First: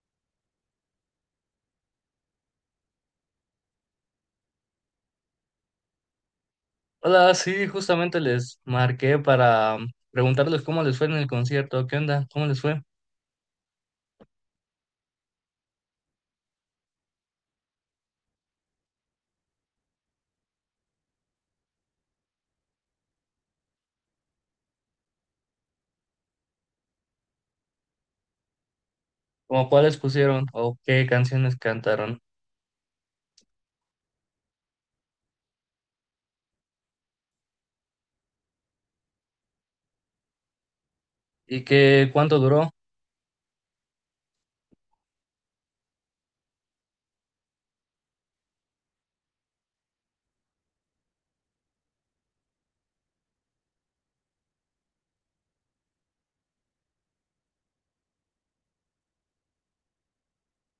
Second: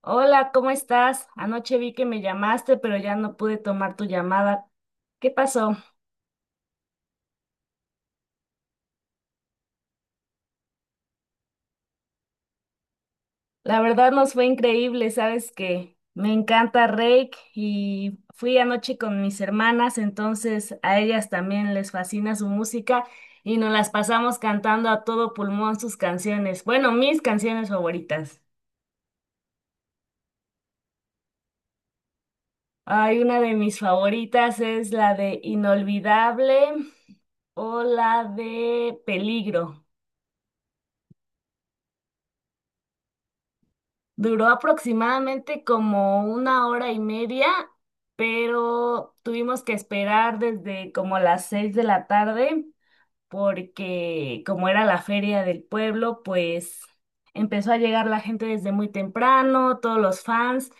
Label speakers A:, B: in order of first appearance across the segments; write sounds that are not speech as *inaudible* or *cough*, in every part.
A: Hola, ¿cómo estás? Anoche vi que me llamaste, pero ya no pude tomar tu llamada. ¿Qué pasó?
B: Hola, sí, justamente les marqué para preguntarles cómo les fue en el concierto, qué onda, cómo les fue,
A: La verdad nos fue increíble, sabes que me encanta Rake y fui anoche con mis hermanas, entonces a ellas también les fascina su música y nos las pasamos cantando a todo pulmón sus canciones, bueno, mis canciones favoritas.
B: como cuáles pusieron o qué canciones cantaron
A: Hay una de mis favoritas, es la de Inolvidable o la de Peligro.
B: y qué cuánto duró
A: Duró aproximadamente como una hora y media, pero tuvimos que esperar desde como las 6 de la tarde porque, como era la feria del pueblo, pues empezó a llegar la gente desde muy temprano. Todos los fans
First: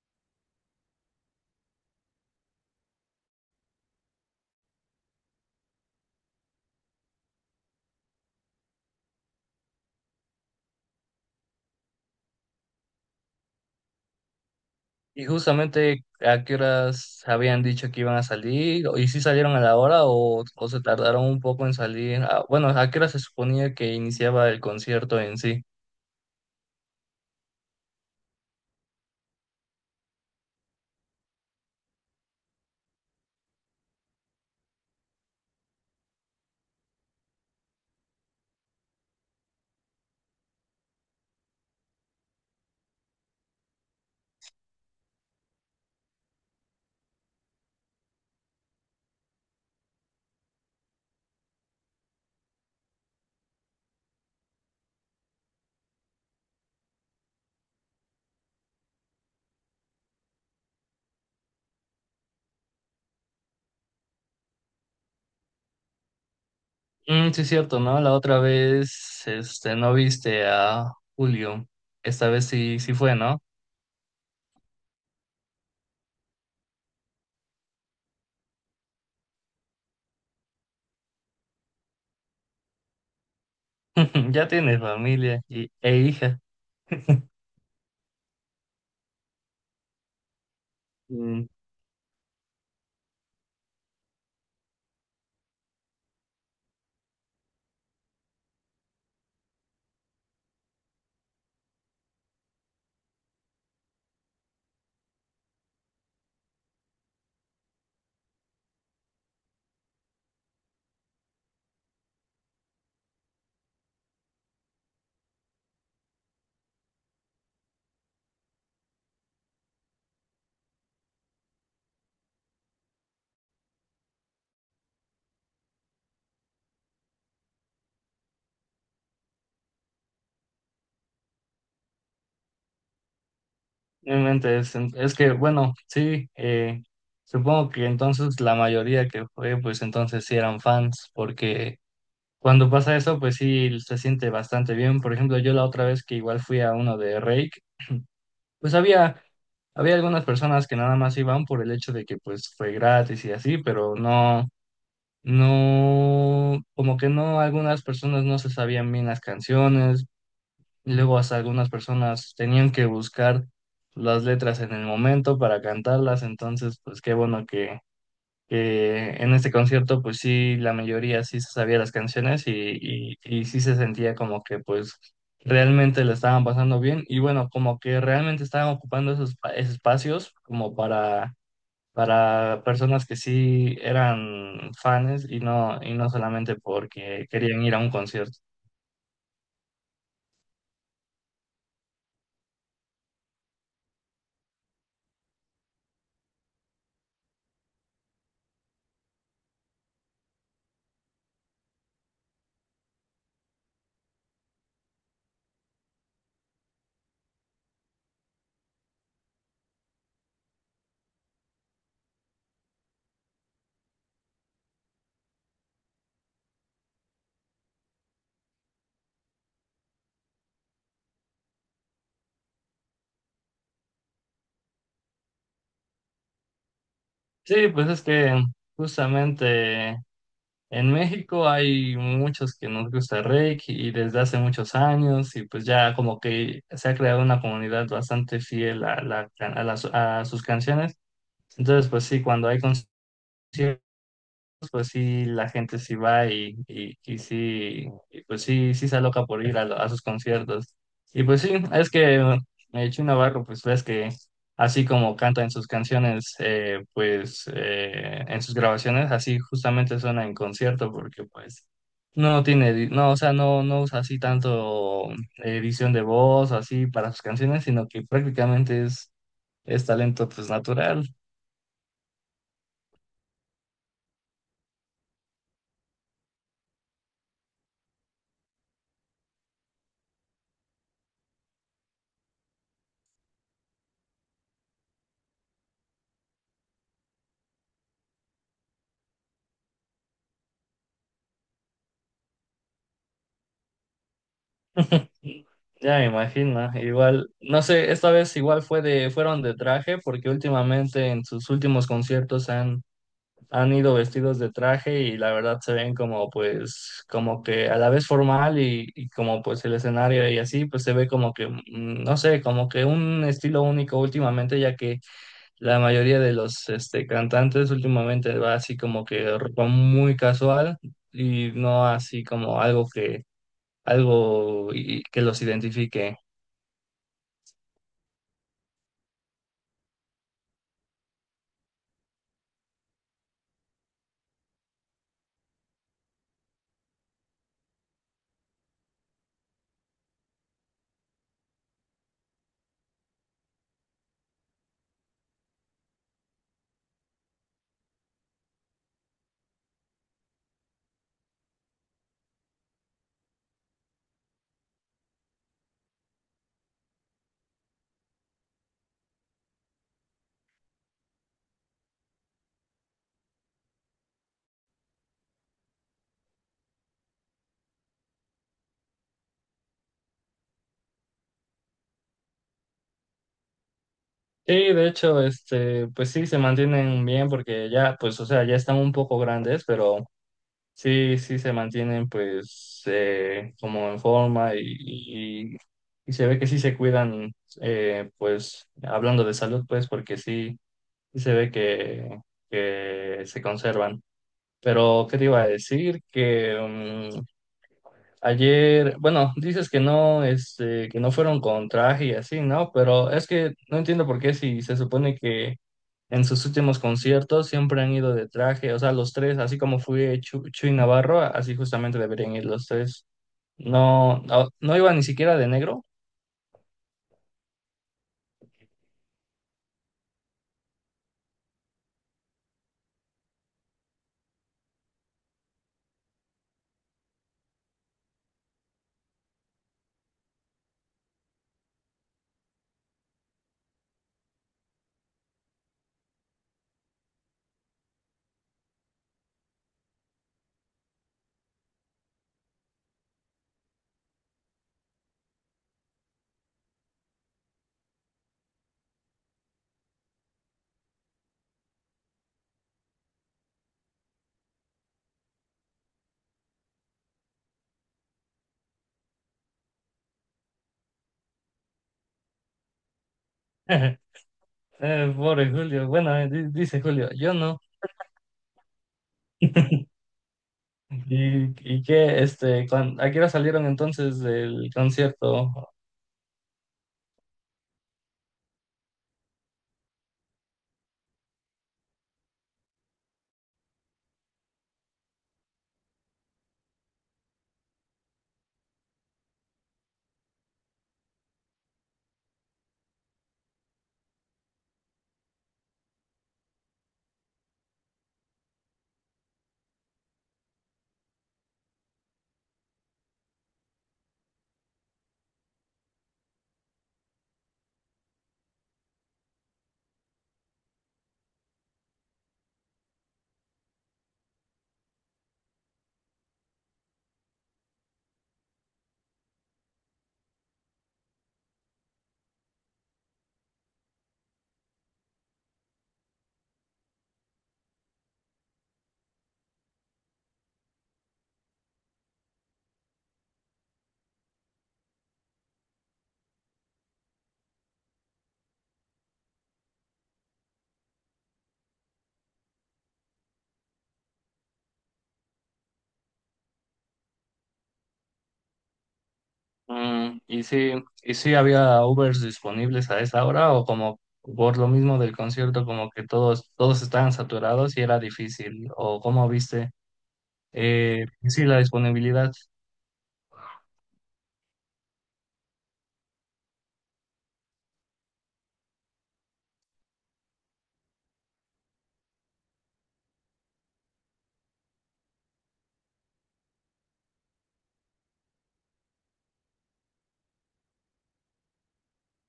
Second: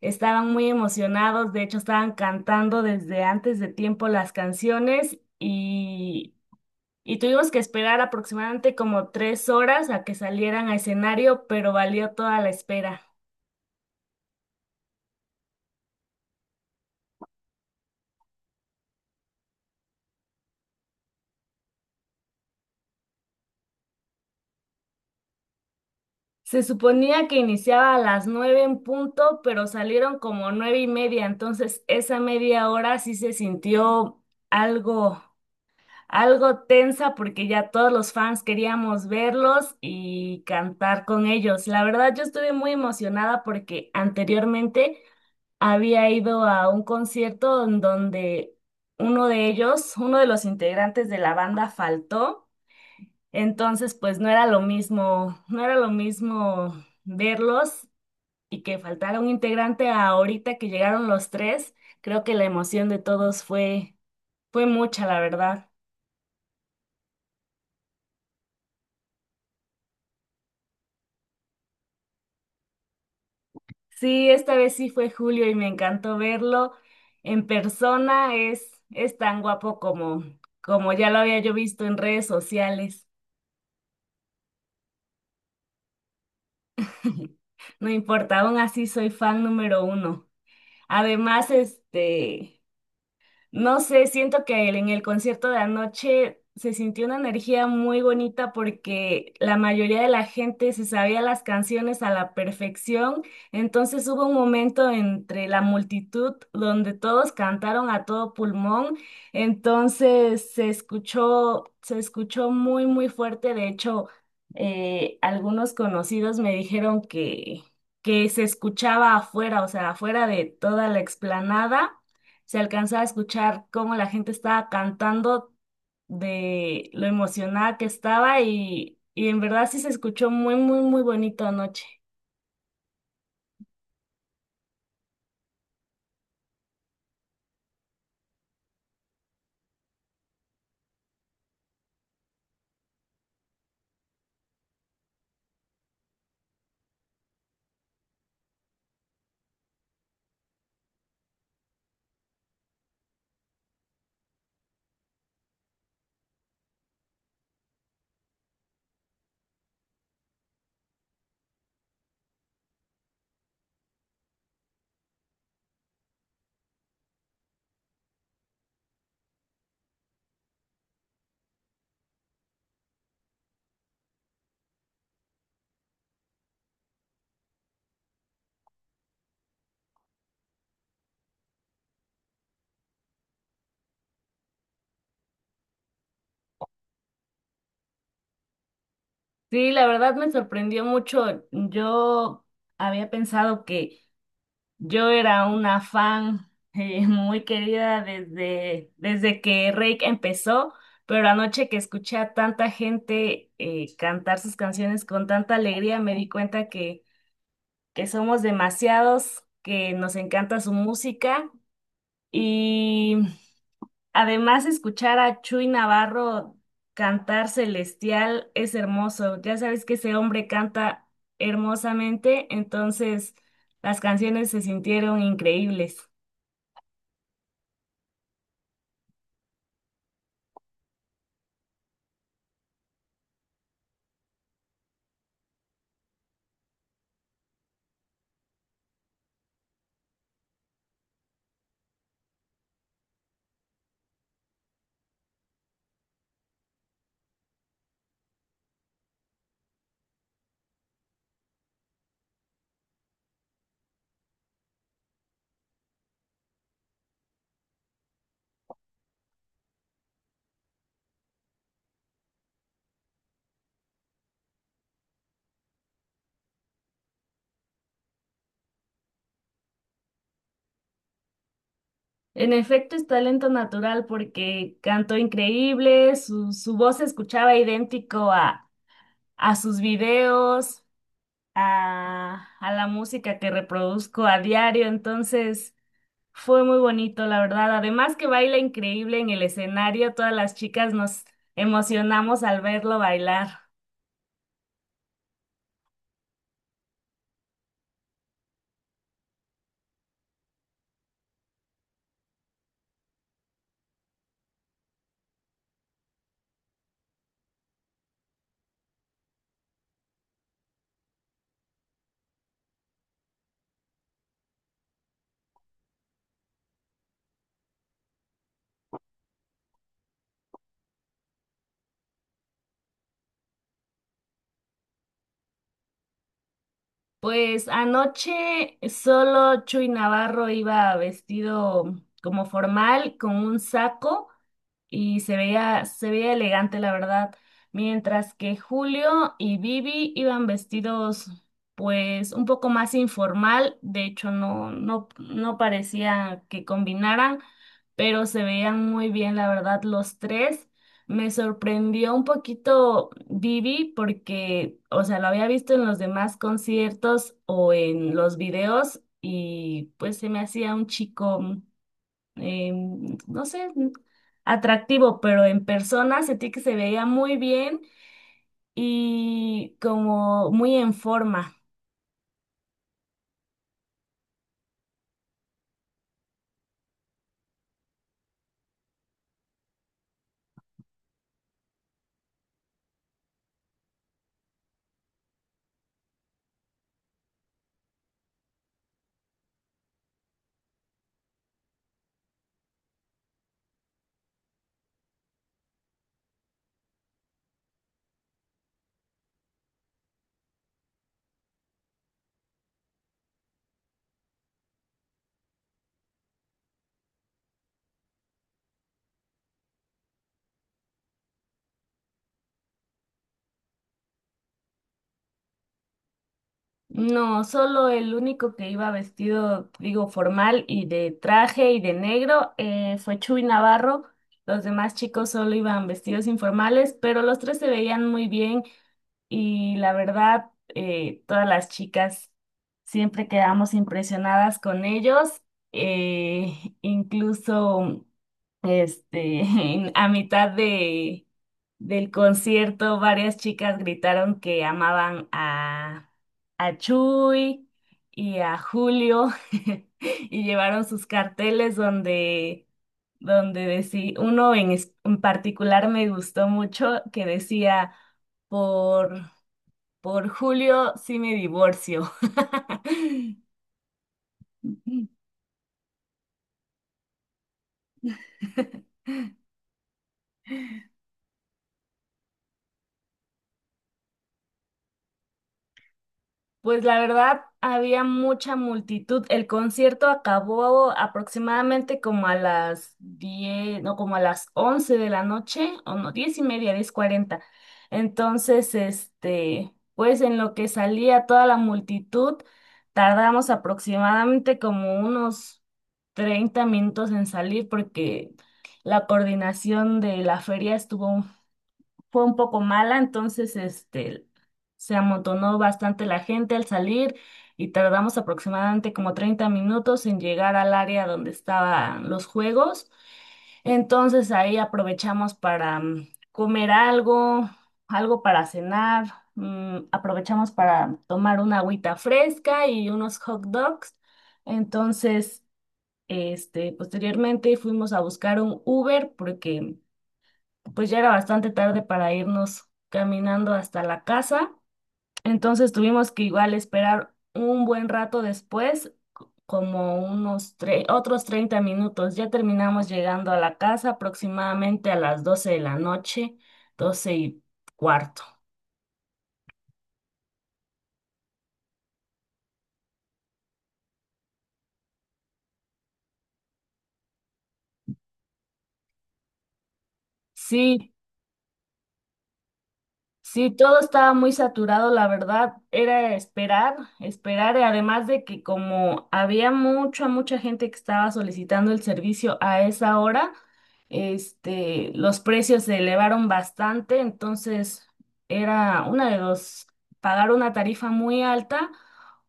A: estaban muy emocionados, de hecho estaban cantando desde antes de tiempo las canciones, y tuvimos que esperar aproximadamente como 3 horas a que salieran a escenario, pero valió toda la espera.
B: y justamente a qué horas habían dicho que iban a salir y si salieron a la hora o se tardaron un poco en salir. Ah, bueno, a qué hora se suponía que iniciaba el concierto en sí.
A: Se suponía que iniciaba a las 9 en punto, pero salieron como 9:30, entonces esa media hora sí se sintió algo, algo tensa, porque ya todos los fans queríamos verlos y cantar con ellos. La verdad, yo estuve muy emocionada porque anteriormente había ido a un concierto en donde uno de ellos, uno de los integrantes de la banda, faltó. Entonces pues no era lo mismo, no era lo mismo verlos y que faltara un integrante a ahorita que llegaron los tres. Creo que la emoción de todos fue mucha, la verdad.
B: Mm, sí, es cierto, ¿no? La otra vez, este, no viste a Julio. Esta vez sí, sí fue, ¿no?
A: Sí, esta vez sí fue Julio y me encantó verlo en persona. Es tan guapo como ya lo había yo visto en redes sociales.
B: *laughs* Ya tiene familia e hija.
A: *laughs* No importa, aún así soy fan número uno.
B: Mm,
A: Además, no sé, siento que en el concierto de anoche se sintió una energía muy bonita, porque la mayoría de la gente se sabía las canciones a la perfección. Entonces hubo un momento entre la multitud donde todos cantaron a todo pulmón, entonces se escuchó muy, muy fuerte. De hecho, algunos conocidos me dijeron que se escuchaba afuera, o sea, afuera de toda la explanada se alcanza a escuchar cómo la gente estaba cantando de lo emocionada que estaba, y en verdad sí se escuchó muy, muy, muy bonito anoche.
B: Realmente es que, bueno, sí, supongo que entonces la mayoría que fue, pues entonces sí eran fans, porque cuando pasa eso, pues sí se siente bastante bien. Por ejemplo, yo la otra vez que igual fui a uno de Rake, pues había algunas personas que nada más iban por el hecho de que pues fue gratis y así, pero no, no, como que no, algunas personas no se sabían bien las canciones y luego hasta algunas personas tenían que buscar las letras en el momento para cantarlas, entonces pues qué bueno que en este concierto pues sí, la mayoría sí se sabía las canciones y sí se sentía como que pues realmente la estaban pasando bien y bueno, como que realmente estaban ocupando esos, esos espacios como para personas que sí eran fans y no solamente porque querían ir a un concierto.
A: Sí, la verdad me sorprendió mucho. Yo había pensado que yo era una fan *laughs* muy querida desde que Rake empezó, pero anoche que escuché a tanta gente cantar sus canciones con tanta alegría, me di cuenta que somos demasiados, que nos encanta su música, y además escuchar a Chuy Navarro cantar Celestial es hermoso. Ya sabes que ese hombre canta hermosamente, entonces las canciones se sintieron increíbles.
B: Sí, pues es que justamente en México hay muchos que nos gusta el Reiki y desde hace muchos años y pues ya como que se ha creado una comunidad bastante fiel a, la, a, las- a sus canciones. Entonces pues sí, cuando hay conciertos pues sí, la gente sí va y sí, y, pues sí, sí se aloca por ir a, a sus conciertos. Y pues sí, es que Chino Navarro, pues ves que así como canta en sus canciones, pues en sus grabaciones, así justamente suena en concierto, porque pues no tiene, no, o sea, no, no usa así tanto edición de voz o así para sus canciones, sino que prácticamente es talento pues natural.
A: En efecto, es talento natural, porque cantó increíble, su voz se escuchaba idéntico a sus videos, a la música que reproduzco a diario. Entonces fue muy bonito, la verdad. Además que baila increíble en el escenario, todas las chicas nos emocionamos al verlo bailar.
B: Ya me imagino, igual, no sé, esta vez igual fue de, fueron de traje, porque últimamente en sus últimos conciertos han ido vestidos de traje y la verdad se ven como pues, como que a la vez formal y como pues el escenario y así, pues se ve como que, no sé, como que un estilo único últimamente, ya que la mayoría de los este, cantantes últimamente va así como que ropa muy casual y no así como algo que, que los identifique.
A: Pues anoche solo Chuy Navarro iba vestido como formal, con un saco, y se veía elegante, la verdad. Mientras que Julio y Vivi iban vestidos, pues, un poco más informal. De hecho, no, no, no parecía que combinaran, pero se veían muy bien, la verdad, los tres. Me sorprendió un poquito Vivi porque, o sea, lo había visto en los demás conciertos o en los videos, y pues se me hacía un chico eh, no sé, atractivo, pero en persona sentí que se veía muy bien y como muy en forma.
B: Sí, de hecho, este, pues sí, se mantienen bien porque ya, pues, o sea, ya están un poco grandes, pero sí, sí se mantienen, pues, como en forma y- y se ve que sí se cuidan, pues, hablando de salud, pues, porque sí, sí se ve que se conservan. Pero, ¿qué te iba a decir? Que, mm, ayer, bueno, dices que no, este, que no fueron con traje y así, ¿no? Pero es que no entiendo por qué si se supone que en sus últimos conciertos siempre han ido de traje, o sea, los tres, así como fue Chuy Navarro, así justamente deberían ir los tres. No, no, no iba ni siquiera de negro.
A: No, solo el único que iba vestido, digo, formal y de traje y de negro, fue Chuy Navarro. Los demás chicos solo iban vestidos informales, pero los tres se veían muy bien, y la verdad, todas las chicas siempre quedamos impresionadas con ellos. eh, Incluso, *laughs* a mitad del concierto, varias chicas gritaron que amaban a Chuy y a Julio, *laughs* y llevaron sus carteles donde, decía, uno en, en particular me gustó mucho que decía: por, por Julio sí me divorcio.
B: *laughs* Pobre Julio, bueno, dice Julio, yo no.
A: *laughs*
B: *laughs* ¿Y, y qué, este, a qué hora salieron entonces del concierto?
A: Pues la verdad, había mucha multitud. El concierto acabó aproximadamente como a las 10, no, como a las 11 de la noche, o no, 10:30, 10:40. Entonces, pues en lo que salía toda la multitud, tardamos aproximadamente como unos 30 minutos en salir, porque la coordinación de la feria estuvo fue un poco mala. Entonces se amontonó bastante la gente al salir y tardamos aproximadamente como 30 minutos en llegar al área donde estaban los juegos. Entonces ahí aprovechamos para comer algo, algo para cenar, aprovechamos para tomar una agüita fresca y unos hot dogs. Entonces posteriormente fuimos a buscar un Uber, porque pues ya era bastante tarde para irnos caminando hasta la casa, entonces tuvimos que igual esperar un buen rato después, otros 30 minutos. Ya terminamos llegando a la casa aproximadamente a las 12 de la noche, 12:15.
B: Mm, y si había Ubers disponibles a esa hora o como por lo mismo del concierto, como que todos, todos estaban saturados y era difícil? ¿O cómo viste?
A: Sí,
B: Y sí, la disponibilidad.
A: sí, todo estaba muy saturado, la verdad. Era esperar, esperar, y además de que como había mucha, mucha gente que estaba solicitando el servicio a esa hora, los precios se elevaron bastante. Entonces era una de dos: pagar una tarifa muy alta,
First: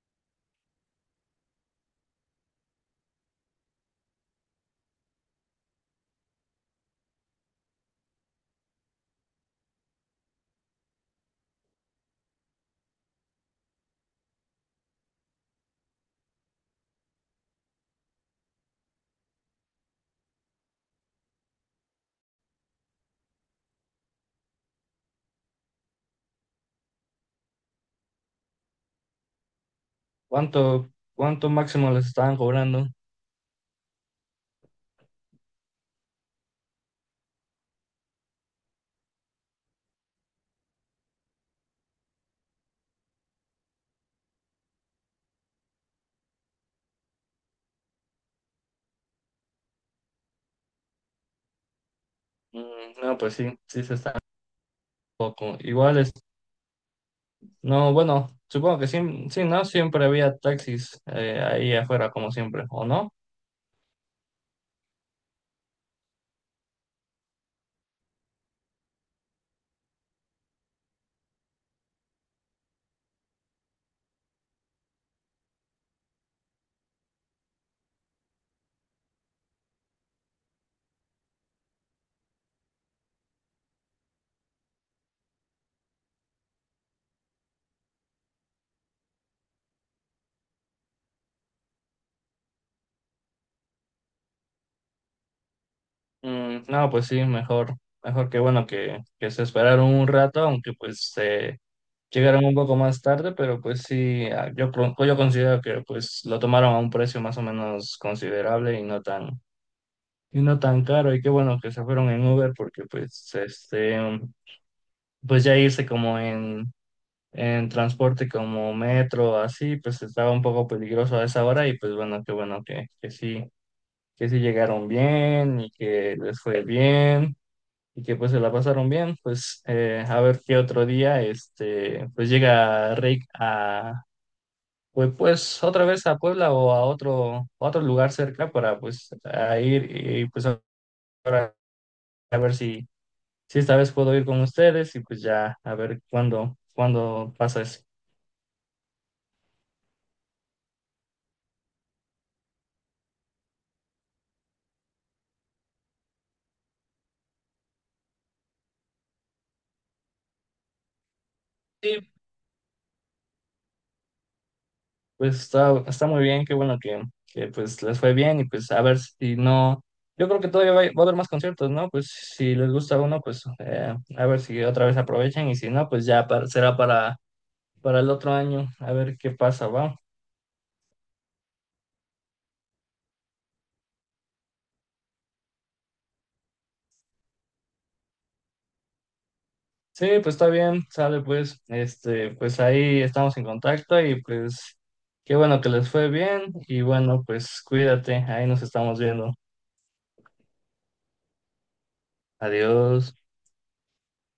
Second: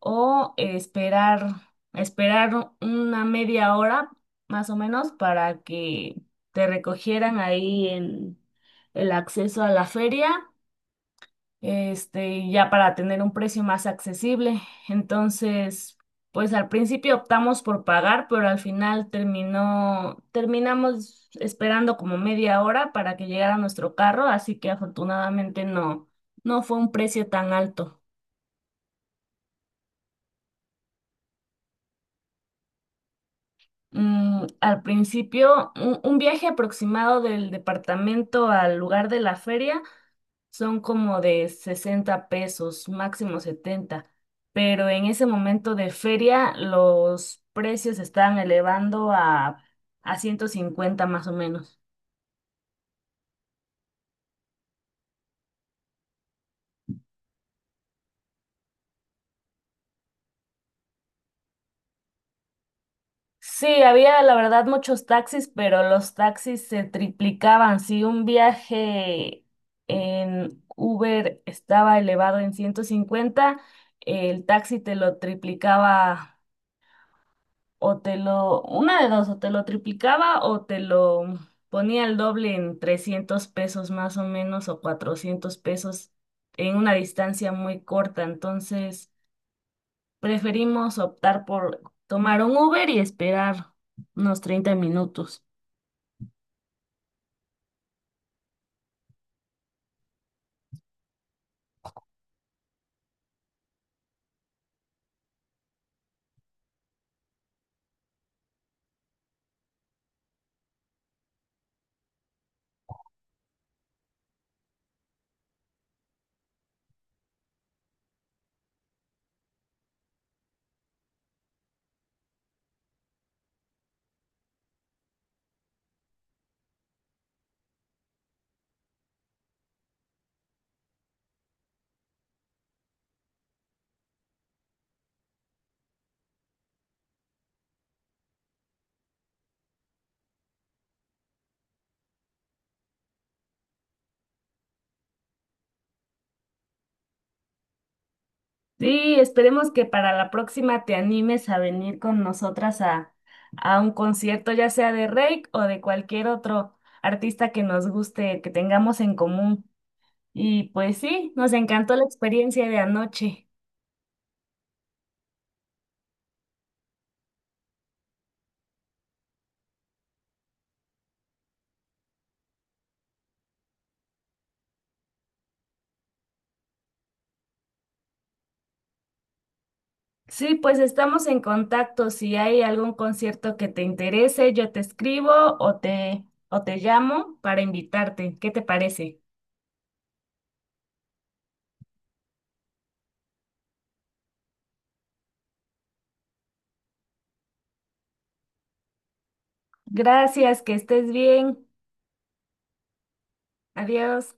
A: o esperar, esperar una media hora más o menos para que te recogieran ahí en el acceso a la feria, ya para tener un precio más accesible. Entonces, pues al principio optamos por pagar, pero al final terminamos esperando como media hora para que llegara nuestro carro, así que afortunadamente no, no fue un precio tan alto.
B: ¿Cuánto, cuánto máximo les estaban cobrando?
A: Al principio, un viaje aproximado del departamento al lugar de la feria son como de 60 pesos, máximo 70, pero en ese momento de feria los precios se estaban elevando a 150 más o menos.
B: Mm, no, pues sí, sí se está poco. Igual es, no, bueno, supongo que sí, sí, ¿no? Siempre había taxis ahí afuera como siempre, ¿o no?
A: Sí, había la verdad muchos taxis, pero los taxis se triplicaban. Si un viaje en Uber estaba elevado en 150, el taxi te lo triplicaba, o te lo, una de dos, o te lo triplicaba o te lo ponía el doble en 300 pesos más o menos, o 400 pesos en una distancia muy corta. Entonces preferimos optar por tomar un Uber y esperar unos 30 minutos.
B: Mm, no, pues sí, mejor, mejor que bueno que se esperaron un rato, aunque pues... llegaron un poco más tarde, pero pues sí, ah, yo, yo considero que pues lo tomaron a un precio más o menos considerable y no tan caro. Y qué bueno que se fueron en Uber porque pues este, pues ya irse como en transporte como metro, así, pues estaba un poco peligroso a esa hora y pues bueno, qué bueno que sí llegaron bien y que les fue bien y que pues se la pasaron bien, pues a ver qué otro día, este, pues llega Rick a pues, pues otra vez a Puebla o a otro lugar cerca para pues a ir y pues ahora a ver si, si esta vez puedo ir con ustedes y pues ya a ver cuándo, cuándo pasa eso.
A: Sí, esperemos que para la próxima te animes a venir con nosotras a un concierto, ya sea de Reik o de cualquier otro artista que nos guste, que tengamos en común. Y pues sí, nos encantó la
B: Sí,
A: experiencia de anoche.
B: pues está, está muy bien, qué bueno que pues les fue bien y pues a ver si no, yo creo que todavía va a haber más conciertos, ¿no? Pues si les gusta uno, pues a ver si otra vez aprovechan y si no, pues ya será para el otro año, a ver qué pasa, ¿va?
A: Sí, pues estamos en contacto. Si hay algún concierto que te interese, yo te escribo o te llamo para invitarte. ¿Qué te parece?
B: Sí, pues está bien, sale pues, este, pues ahí estamos en contacto y pues qué bueno que les fue bien y bueno, pues cuídate, ahí nos estamos viendo.
A: Gracias, que estés bien.
B: Adiós.
A: Adiós.